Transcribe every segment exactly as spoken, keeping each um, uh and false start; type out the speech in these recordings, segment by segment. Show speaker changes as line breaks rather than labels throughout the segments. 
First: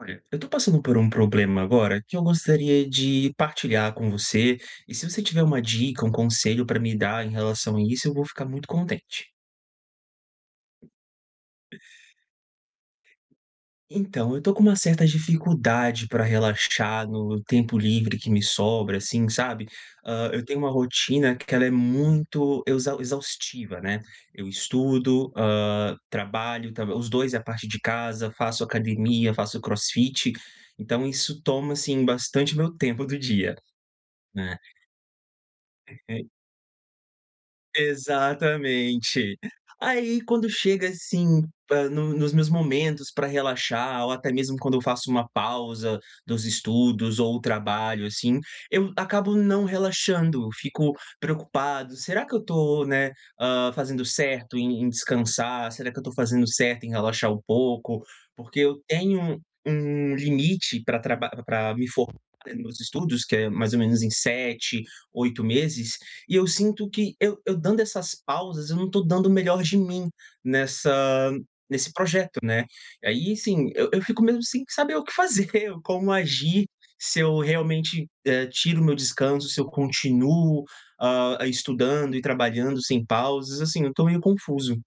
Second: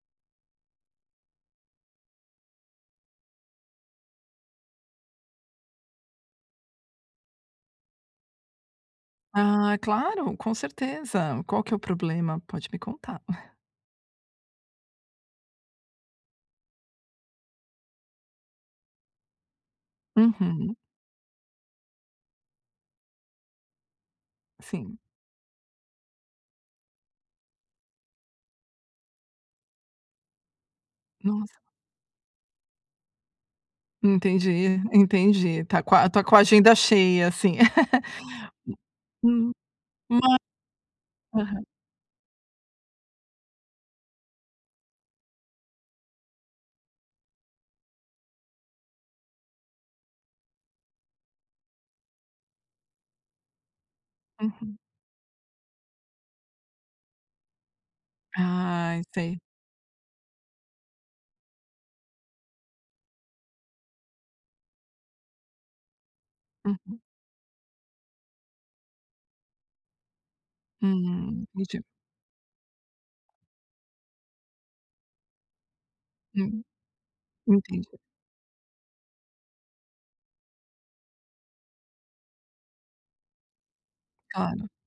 Olha, eu estou passando por um problema agora, que eu gostaria de partilhar com você. E se você tiver uma dica, um conselho pra me dar em relação a isso, eu vou ficar muito contente.
Ah, claro. Com certeza. Qual que é o problema? Pode me contar.
Então, eu estou com uma certa dificuldade pra relaxar no tempo livre que me sobra assim, sabe? Hã, eu tenho uma
Uhum.
rotina q que ela é muito exau exaustiva, né. Eu
Sim.
estudo, hã, trabalho tamb os dois a partir de casa. Faço academia, faço crossfit. Então, isso
Nossa.
toma, assim, bastante meu tempo do dia, né.
Entendi, entendi. Tá qua está
E
com a agenda cheia assim.
Exatamente.
Hum. Hã.
Aí, quando chega assim
Aham.
pra nu nos meus momentos pra relaxar ou, até mesmo, quando eu faço uma pausa dos estudos ou trabalho, assim, eu acabo não relaxando. Fico preocupado. "Será que eu tô, né, hã, fazendo certo
Uhum.
em em descansar? Será que eu estou fazendo certo em relaxar um pouco?" Porque eu
Ai,
tenho
sei.
um um limite pra traba pra me formar nos meus estudos, que é mais ou menos em sete, oito meses e eu sinto
Uhum.
que eu eu dando essas pausas, eu não estou dando o melhor de mim nessa
Hum. Entendi
nesse projeto, né? Aí, assim, eu eu fico mesmo sem saber o que fazer, como
Hum.
agir. Se eu
Entendi.
realmente, eh, tiro o meu descanso, se eu continuo, hã, a estudando e trabalhando sem pausas. Assim, eu estou meio
Claro.
confuso.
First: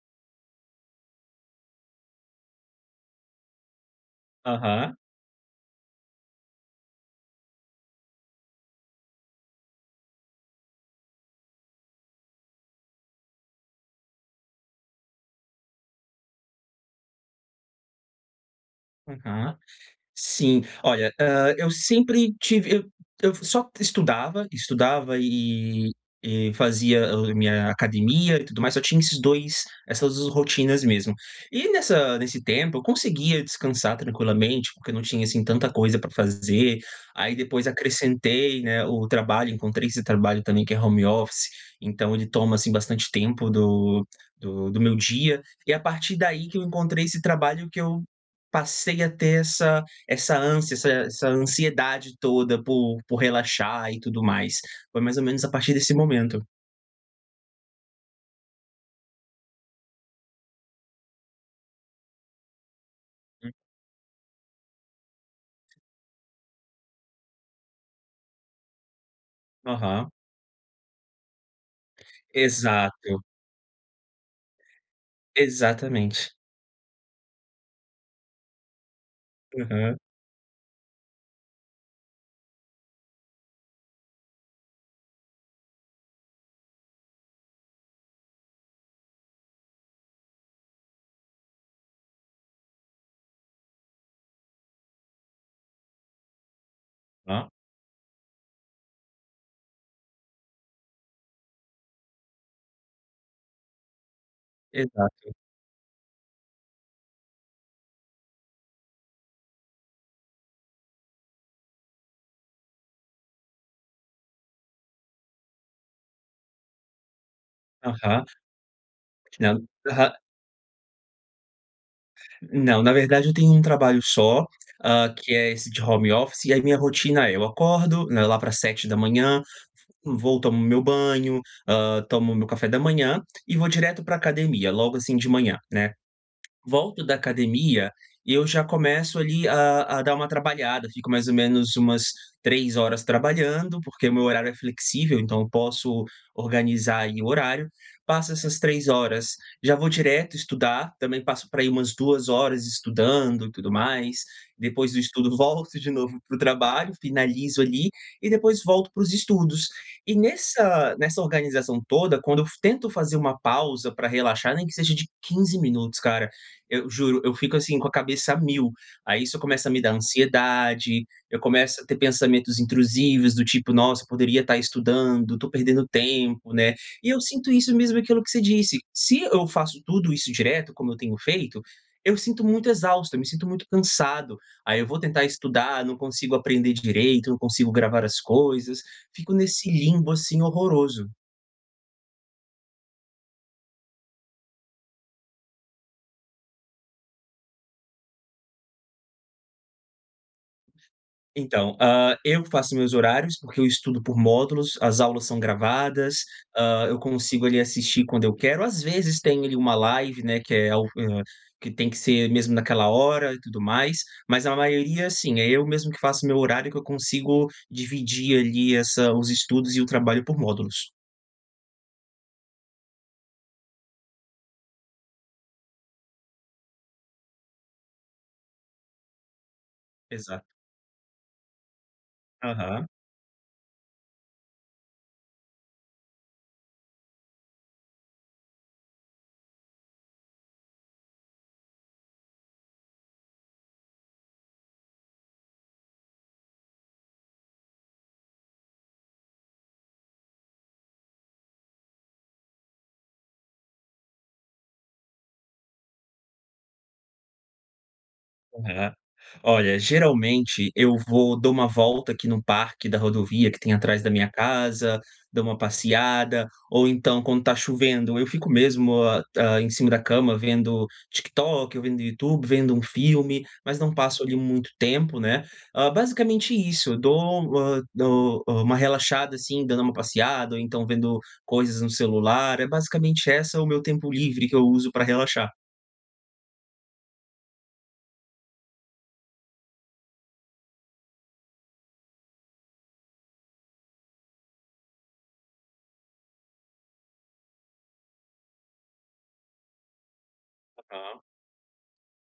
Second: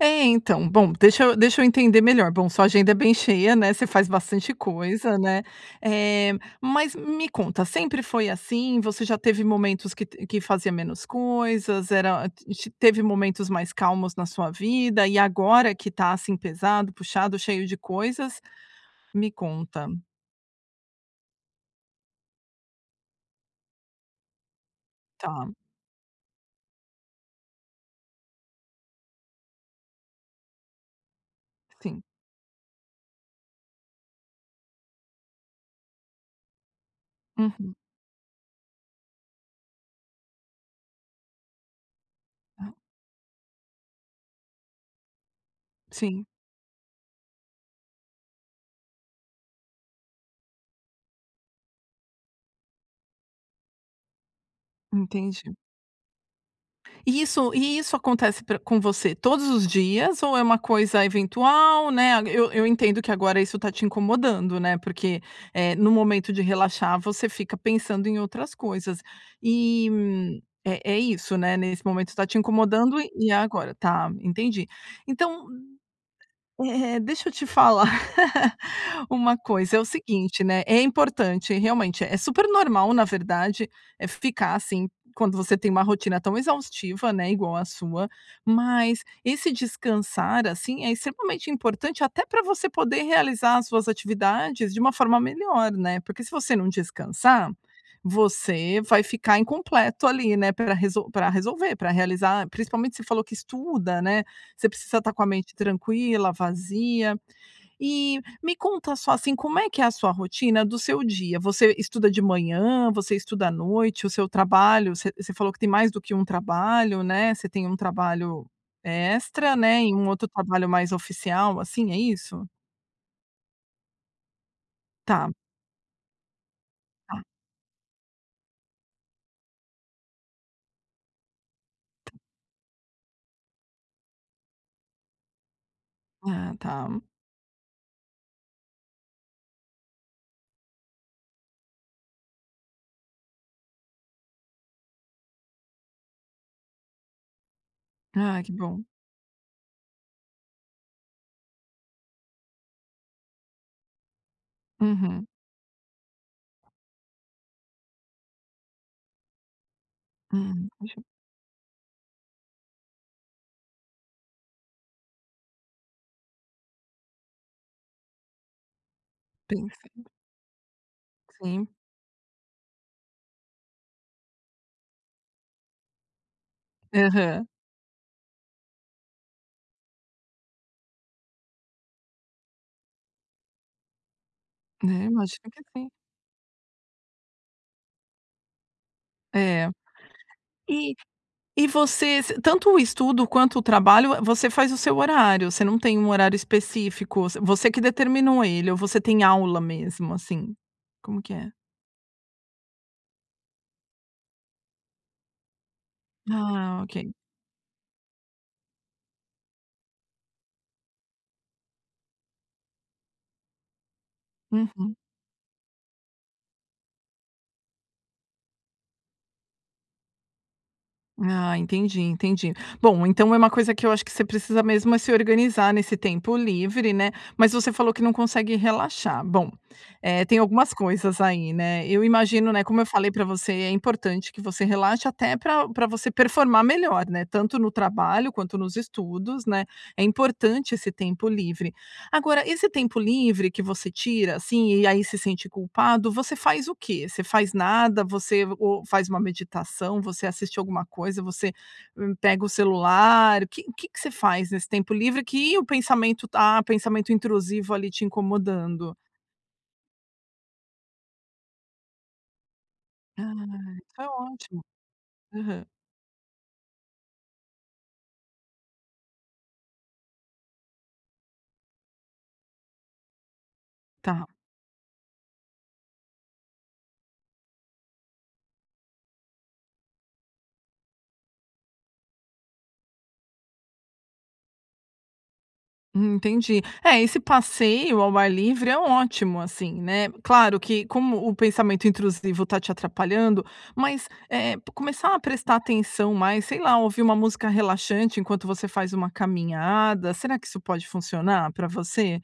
Eh, então bom, deixa eu deixa eu entender melhor. Bom, sua agenda é bem cheia, né. Você faz bastante
Aham.
coisa, né? Eh, mas me conta: Sempre foi assim? Você já teve momentos que t que fazia menos coisas? Era, hã, ti teve momentos mais calmos na sua vida e agora que tá assim pesado, puxado, cheio de coisas? Me
Aham.
conta.
Sim. Olha, hã, eu sempre tive eu eu só estudava. Estudava
Tá.
e e fazia o a minha academia e tudo mais. Só tinha esses dois essas rotinas mesmo. E
Sim.
nessa nesse tempo, eu conseguia descansar tranquilamente porque eu não tinha assim tanta coisa pra f fazer. Aí, depois,
Uhum.
acrescentei, né, o trabalho. Encontrei esse trabalho também, que é home office. Então, ele toma, assim, bastante tempo do do do meu dia. E a partir
Sim.
daí, que eu encontrei esse trabalho, que eu passei a ter essa essa ânsia essa essa ansiedade toda por por relaxar e tudo mais. Foi mais ou menos a
Entendi.
partir desse momento.
E isso e isso acontece pra com você todos os dias ou é uma coisa eventual, né. Eu eu entendo que agora
U
isso está te incomodando, né. Porque, eh, no momento de relaxar, você fica pensando em outras coisas. E
Aham.
é é isso, né. Nesse momento, está te incomodando e
Exato.
e a agora. Tá. Entendi. Então,
Exatamente.
u eh eh deixa eu te falar uma coisa: É o
Aham.
seguinte, né. É importante e realmente é super normal, na verdade, eh, ficar assim, quando você tem uma rotina tão exaustiva, né, igual a sua. Mas esse descansar assim é extremamente importante até pra você poder realizar as suas atividades de uma forma melhor, né? Porque se você não
Tá.
descansar, você vai ficar incompleto ali, né, pra resol pra resolver pra realizar, principalmente você falou que estuda, né? Você precisa estar com a
Exato.
mente tranquila, vazia. E me conta só, assim: Como é que é a sua rotina do seu dia? Você estuda de manhã, você estuda à noite? O seu trabalho Você você falou que tem mais do que um trabalho, né? Você tem um
Aham.
trabalho extra,
[unintelligible]
né? E um
Aham.
outro trabalho mais oficial assim, é isso?
Não. Na verdade, eu tenho um trabalho só, hã,
Tá.
que é esse de home office. E aí minha
Tá.
rotina é: eu acordo, né, lá pras sete da manhã, v vou, tomo meu banho, hã,
Tá.
tomo meu café da manhã e vou direto pra academia. Logo assim de manhã, né.
Ah, tá.
Volto da academia e eu já começo ali a a dar uma trabalhada. Fico mais ou menos umas três trabalhando, porque meu horário é flexível. Então, eu posso organizar aí o horário. Passo
Ah, que
essas
bom.
três horas, já vou direto estudar. Também passo por aí umas duas horas estudando e tudo mais. Depois do
Uhum.
estudo, volto de novo pro trabalho. Finalizo ali. E depois volto pros estudos. E
Hã.
nessa
Puxa.
nessa organização toda, quando eu fa tento fazer uma pausa pra relaxar, nem que seja de quinze minutos, cara. Eu juro, eu fico, assim, com a cabeça a mil. Aí, isso
Tem
começa a me dar
sempre
ansiedade. Eu
Sim.
começo a ter pensamentos intrusivos, do tipo: "Nossa, eu poderia estar estudando, tô perdendo tempo", né. E eu
Aham.
sinto isso mesmo aquilo que você disse: se eu faço tudo isso direto, como eu tenho feito, eu sinto muito exausto. Eu me sinto muito cansado. Aí,
É.
eu
Eu
vou tentar
imagino que
estudar,
sim.
não consigo aprender d direito. Não consigo gravar as coisas. Fico nesse
É.
limbo assim,
E
horroroso.
e você ce tanto o estudo, quanto o trabalho, hã, você faz o seu horário? Você não tem um horário específico? Vo você que determinou ele? Ou você tem aula mesmo, assim, como que é?
Então, hã, eu faço meus horários porque eu estudo por módulos. As aulas são gravadas.
Ah,
Hã, eu
ok.
consigo ali assistir quando eu quero. Às vezes, tem ali uma live, né, que é o hã, que tem que ser mesmo naquela hora e tudo mais. Mas a
Uhum.
maioria sim, é eu mesmo que faço o meu horário. Que eu consigo dividir ali essa os estudos e o trabalho por módulos.
Ah, entendi. Entendi. Bom, então, é uma coisa que eu acho que você precisa mesmo é se organizar nesse tempo livre, né. Mas você falou que não consegue relaxar. Bom, eh, tem
Exato.
algumas coisas aí, né. Eu imagino, né, como eu
Aham.
falei pra você: é importante que você relaxe até pra pra você performar melhor, né, tanto no trabalho, quanto nos estudos, né. É importante esse tempo livre. Agora, esse tempo livre que você tira, assim, e aí se sente culpado, você faz o quê? Você faz nada? Você e ou faz uma meditação? Você assiste alguma coisa? Você, hã, pega o celular? Que que você faz nesse tempo livre que o pensamento tá o pensamento intrusivo ali te
Aham.
incomodando?
Olha, geralmente eu vou dou uma volta aqui no parque da
Ah,
rodovia, que tem atrás
tá
da minha
ótimo.
casa. Dou uma
Aham.
passeada. Ou, então, quando está chovendo, eu fico mesmo hã, hã, em cima da cama vendo TikTok, ou vendo Youtube, vendo um filme. Mas não passo
Tá.
ali muito tempo, né. Hã, basicamente isso. Eu dou, hã dou, hã, uma relaxada assim dando uma passeada ou então vendo coisas no celular. É basicamente essa o meu tempo livre que eu uso pra relaxar.
Hum, entendi. É, esse passeio ao ar livre é ótimo, assim, né. Claro que, como o pensamento intrusivo está te atrapalhando mas, eh eh, começar a prestar atenção mais, sei lá, ouvir uma música relaxante enquanto você faz uma caminhada. Será que isso pode
Aham.
funcionar pra você?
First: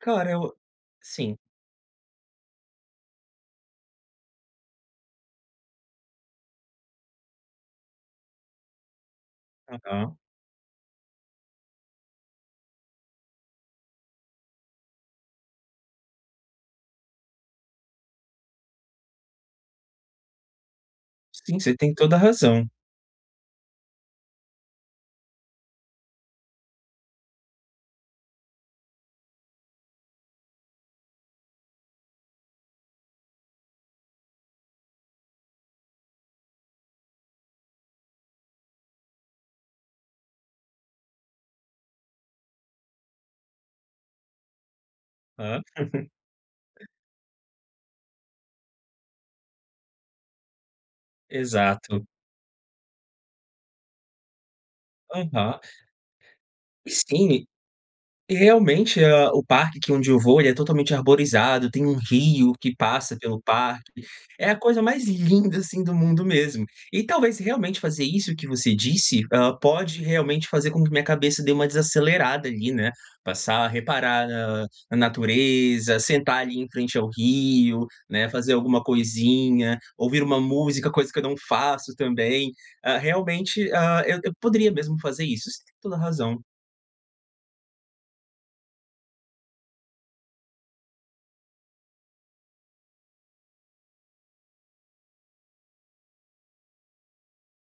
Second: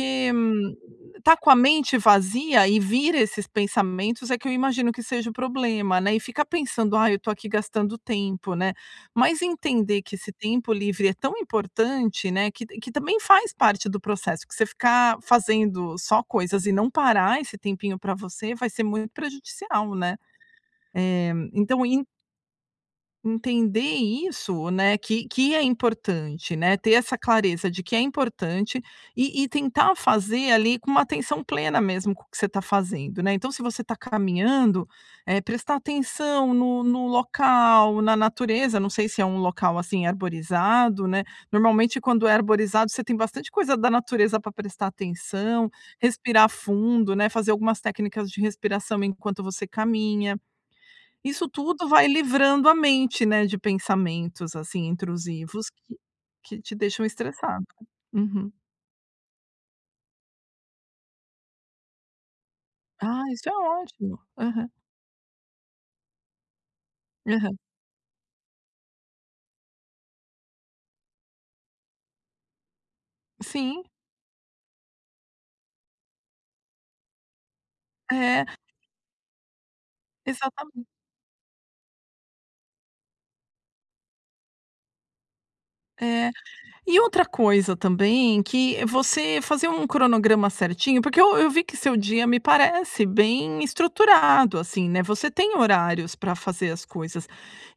Cara, eu
hum, estar
sim.
com a mente vazia e vir esses pensamentos, é que eu imagino que seja o problema, né. E ficar pensando: "Ai, eu estou aqui gastando tempo", né. Mas entender que
Aham.
esse tempo livre é tão importante, né, que t que também faz parte do processo, que você ficar fazendo só coisas e não parar esse tempinho pra você, vai ser muito prejudicial, né. Eh,
Sim, você
então
tem
en
toda a razão.
entender isso, né, que que é importante, né. Ter essa clareza de que é importante, e e tentar fazer, ali, com uma atenção plena mesmo com o que você está fazendo, né. Então se você está caminhando, eh, prestar atenção no no local, na natureza não sei se é um local, assim, arborizado, né. Normalmente quando é arborizado, você tem bastante coisa da natureza pra prestar
Hã.
atenção. Respirar fundo, né, fazer algumas técnicas de respiração enquanto você caminha. Isso tudo
Exato.
vai livrando a mente, né, de pensamentos, assim,
Aham.
intrusivos que que te deixam
Sim, e
estressado.
e
Uhum.
realmente, hã, o parque que onde eu vou e é totalmente arborizado, tem um rio que passa
Ah,
pelo
isso é
parque.
ótimo.
É a
Aham.
coisa mais linda, assim, do mundo mesmo. E talvez se
Aham.
realmente fazer isso que você disse, ah, pode realmente fazer com que minha cabeça dê uma desacelerada ali, né. Passar a
Sim.
reparar, ah, a natureza, sentar ali em frente ao rio, né,
É.
fazer alguma coisinha, ouvir uma
Exatamen
música, coisa que eu não faço também. Ah, realmente, ah, eu eu poderia mesmo fazer isso, você tem toda
É.
razão.
E outra coisa também, que você fazer um cronograma certinho, porque eu eu vi que seu dia me parece bem estruturado, assim, né, você tem horários pra fazer as coisas.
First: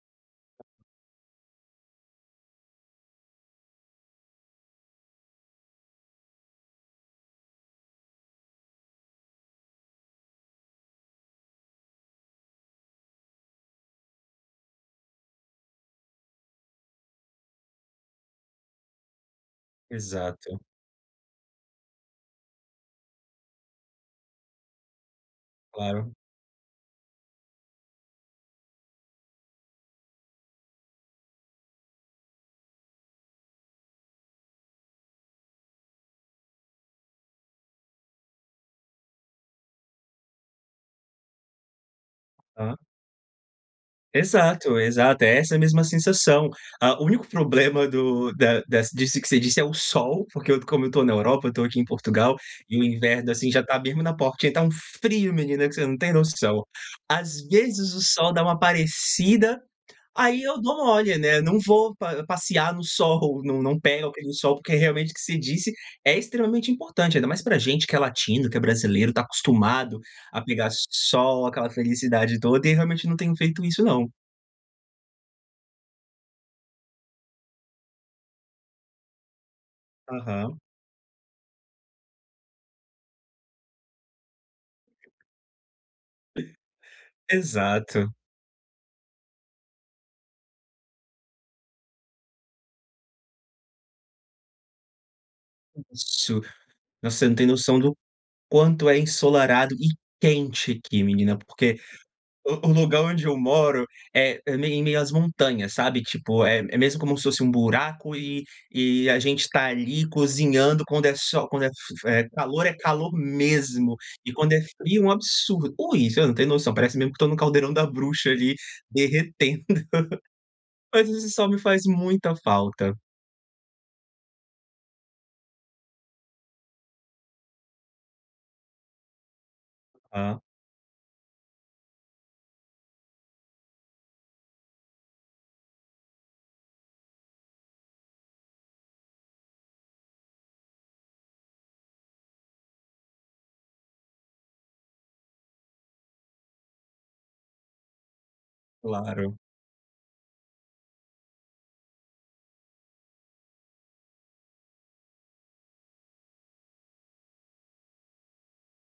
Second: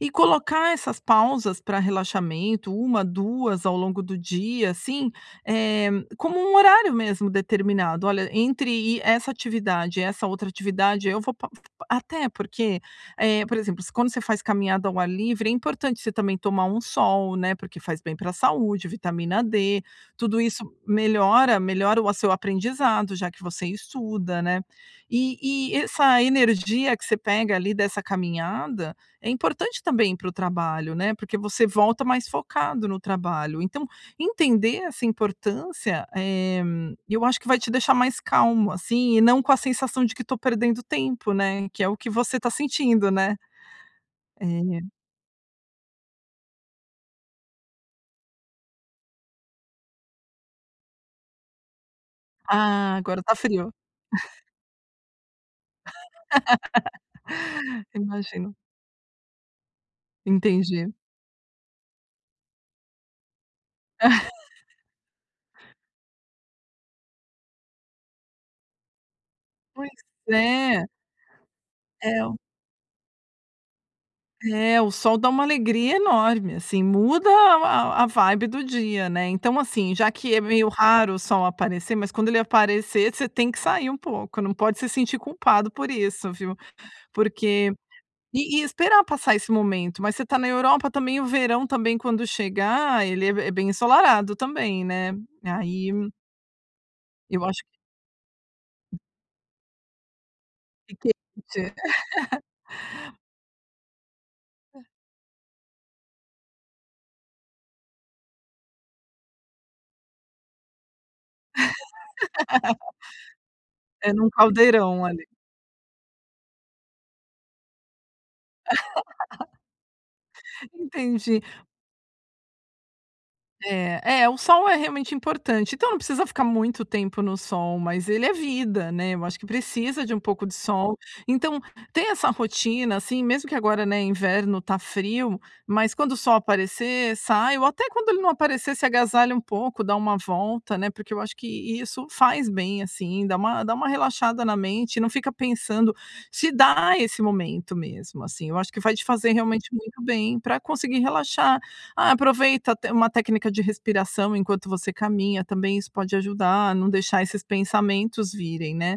E colocar essas pausas pra relaxamento, uma, duas ao longo do dia, assim, eh, como um horário mesmo, determinado: "Olha, entre i essa atividade e essa outra atividade, eu vou pa pa" até porque, eh, por exemplo, se quando você faz caminhada ao ar livre, é importante você também tomar um sol, né, porque faz bem pra saúde, vitamina D. Tudo
Exato.
isso melhora melhora o a seu aprendizado, já que você estuda, né. E e
Claro.
essa energia que você pega, ali, dessa caminhada, é importante também para o trabalho, né, porque você volta mais focado no trabalho. Então, entender essa importância, eh, eu acho que vai te deixar mais calmo, assim, e não com a sensação de que estou perdendo tempo, né. Que é o que você está
Hã.
sentindo, né? É
Exato, exato, é essa a mesma sensação. Ah, o único problema do da dessa disso que você disse é o sol, porque como eu estou na Europa, eu estou aqui em Portugal, e o
Ah, agora
inverno,
está
assim, já
frio.
está mesmo na porta, que tá um frio menina, que você não tem noção. Às vezes
Eu
o sol dá uma
imagino.
aparecida, aí eu dou
Entendi.
mole, né, não vou pa passear no sol, não não pego aquele sol, porque realmente o que você disse é extremamente importante, ainda mais pra gente que é latino, que é brasileiro, está
Pois
acostumado a pegar
é.
sol, aquela
É o
felicidade toda, e realmente não tenho feito isso não.
É, o sol dá uma alegria enorme, assim. Muda a a a vibe do dia, né. Então assim, já que é
Aham.
meio raro o sol aparecer mas quando ele aparecer, você tem que sair um pouco, não pode se sentir culpado por isso, viu. Porque
Exato.
e esperar passar esse momento. Mas você está na Europa também, o verão também quando chegar, ele é be bem ensolarado também, né. Aí
Isso. Nossa, você não
Eu
tem
acho que
noção do quanto é ensolarado e quente aqui
Entendi.
menina, porque o o lugar onde eu moro é é meio em meio às montanhas, sabe? Tipo, é é mesmo como se fosse buraco, e e a gente está ali cozinhando quando é sol quando é f f é calor, é calor mesmo,
É num
e quando é frio,
caldeirão,
é um
ali.
absurdo ui, você não tem noção, parece mesmo que estou no caldeirão da bruxa ali, derretendo. Mas esse
Entendi.
sol me faz muita falta.
É. É, o sol é realmente importante, então não precisa ficar muito tempo no sol, mas ele é vida, né. Eu acho que precisa de um
Hã.
pouco de sol. Então, ter essa rotina, assim, mesmo que agora, né, inverno tá frio, mas quando o sol aparecer, sai, ou até quando ele não aparecer, se agasalha um pouco, dá uma volta, né, porque eu acho que isso faz bem, assim, dá uma dá uma relaxada na mente, e não fica pensando se dar esse momento, mesmo, assim. Eu acho que vai te fazer
Claro.
realmente muito bem, pra conseguir relaxar. Ah, aproveita até uma técnica de respiração enquanto você caminha também, isso pode ajudar a não deixar esses pensamentos virem, né.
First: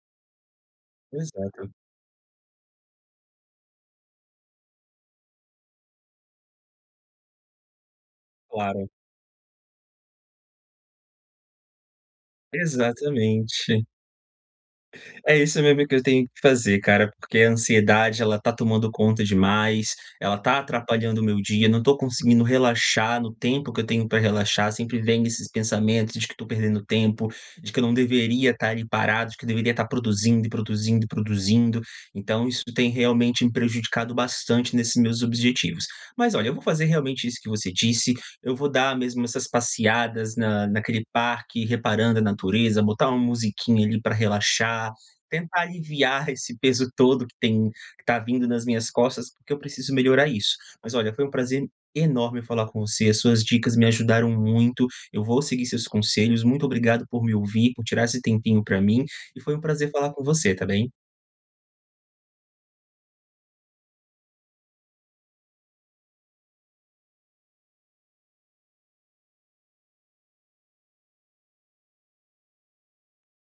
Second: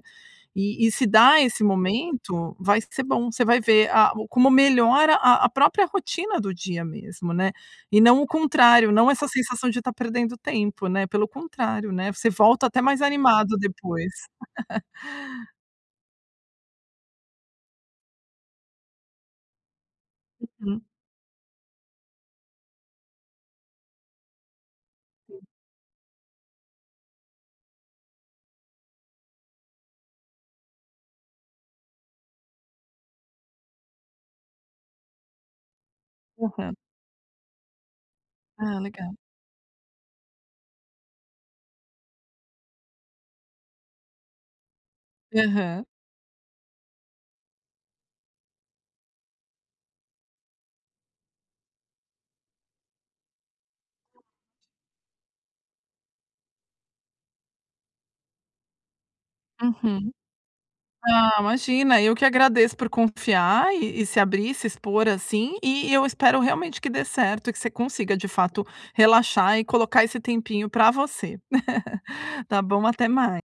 E e se dar esse
Exato.
momento, vai ser bom. Você vai ver, a o como melhora a a própria rotina do dia mesmo, né. E não o
Claro.
contrário, não essa sensação de estar perdendo tempo, né, pelo contrário, né, você volta até mais animado
Exatamente.
depois.
É isso mesmo que eu tenho que fazer cara, porque a ansiedade ela está tomando conta demais, ela tá
Uhum.
atrapalhando o meu dia, não estou conseguindo relaxar no tempo que eu tenho pra relaxar, sempre vem esses pensamentos de que estou perdendo tempo, de que eu não deveria estar ali parado, de que deveria estar produzindo e produzindo e produzindo. Então isso tem realmente me prejudicado bastante nesses meus objetivos. Mas olha, eu vou
Aham.
fazer realmente isso que você disse, eu vou
Ah,
dar
legal.
mesmo essas passeadas na naquele parque, reparando a natureza, botar uma musiquinha, ali, pra relaxar. Tentar
Aham.
aliviar esse peso todo que tem que tá vindo nas minhas costas, porque eu preciso melhorar isso. Mas olha, foi um prazer enorme falar com você, as suas dicas me ajudaram muito, eu vou seguir os seus conselhos, muito obrigado por me ouvir, por tirar esse tempinho pra mim, e foi um prazer
Uhum.
falar com você, tá bem.
Ah, imagina, eu que agradeço por confiar, e e se abrir, e se expor assim, e eu espero realmente que dê certo e que você consiga de fato relaxar, e colocar esse tempinho pra você. Tá bom, até mai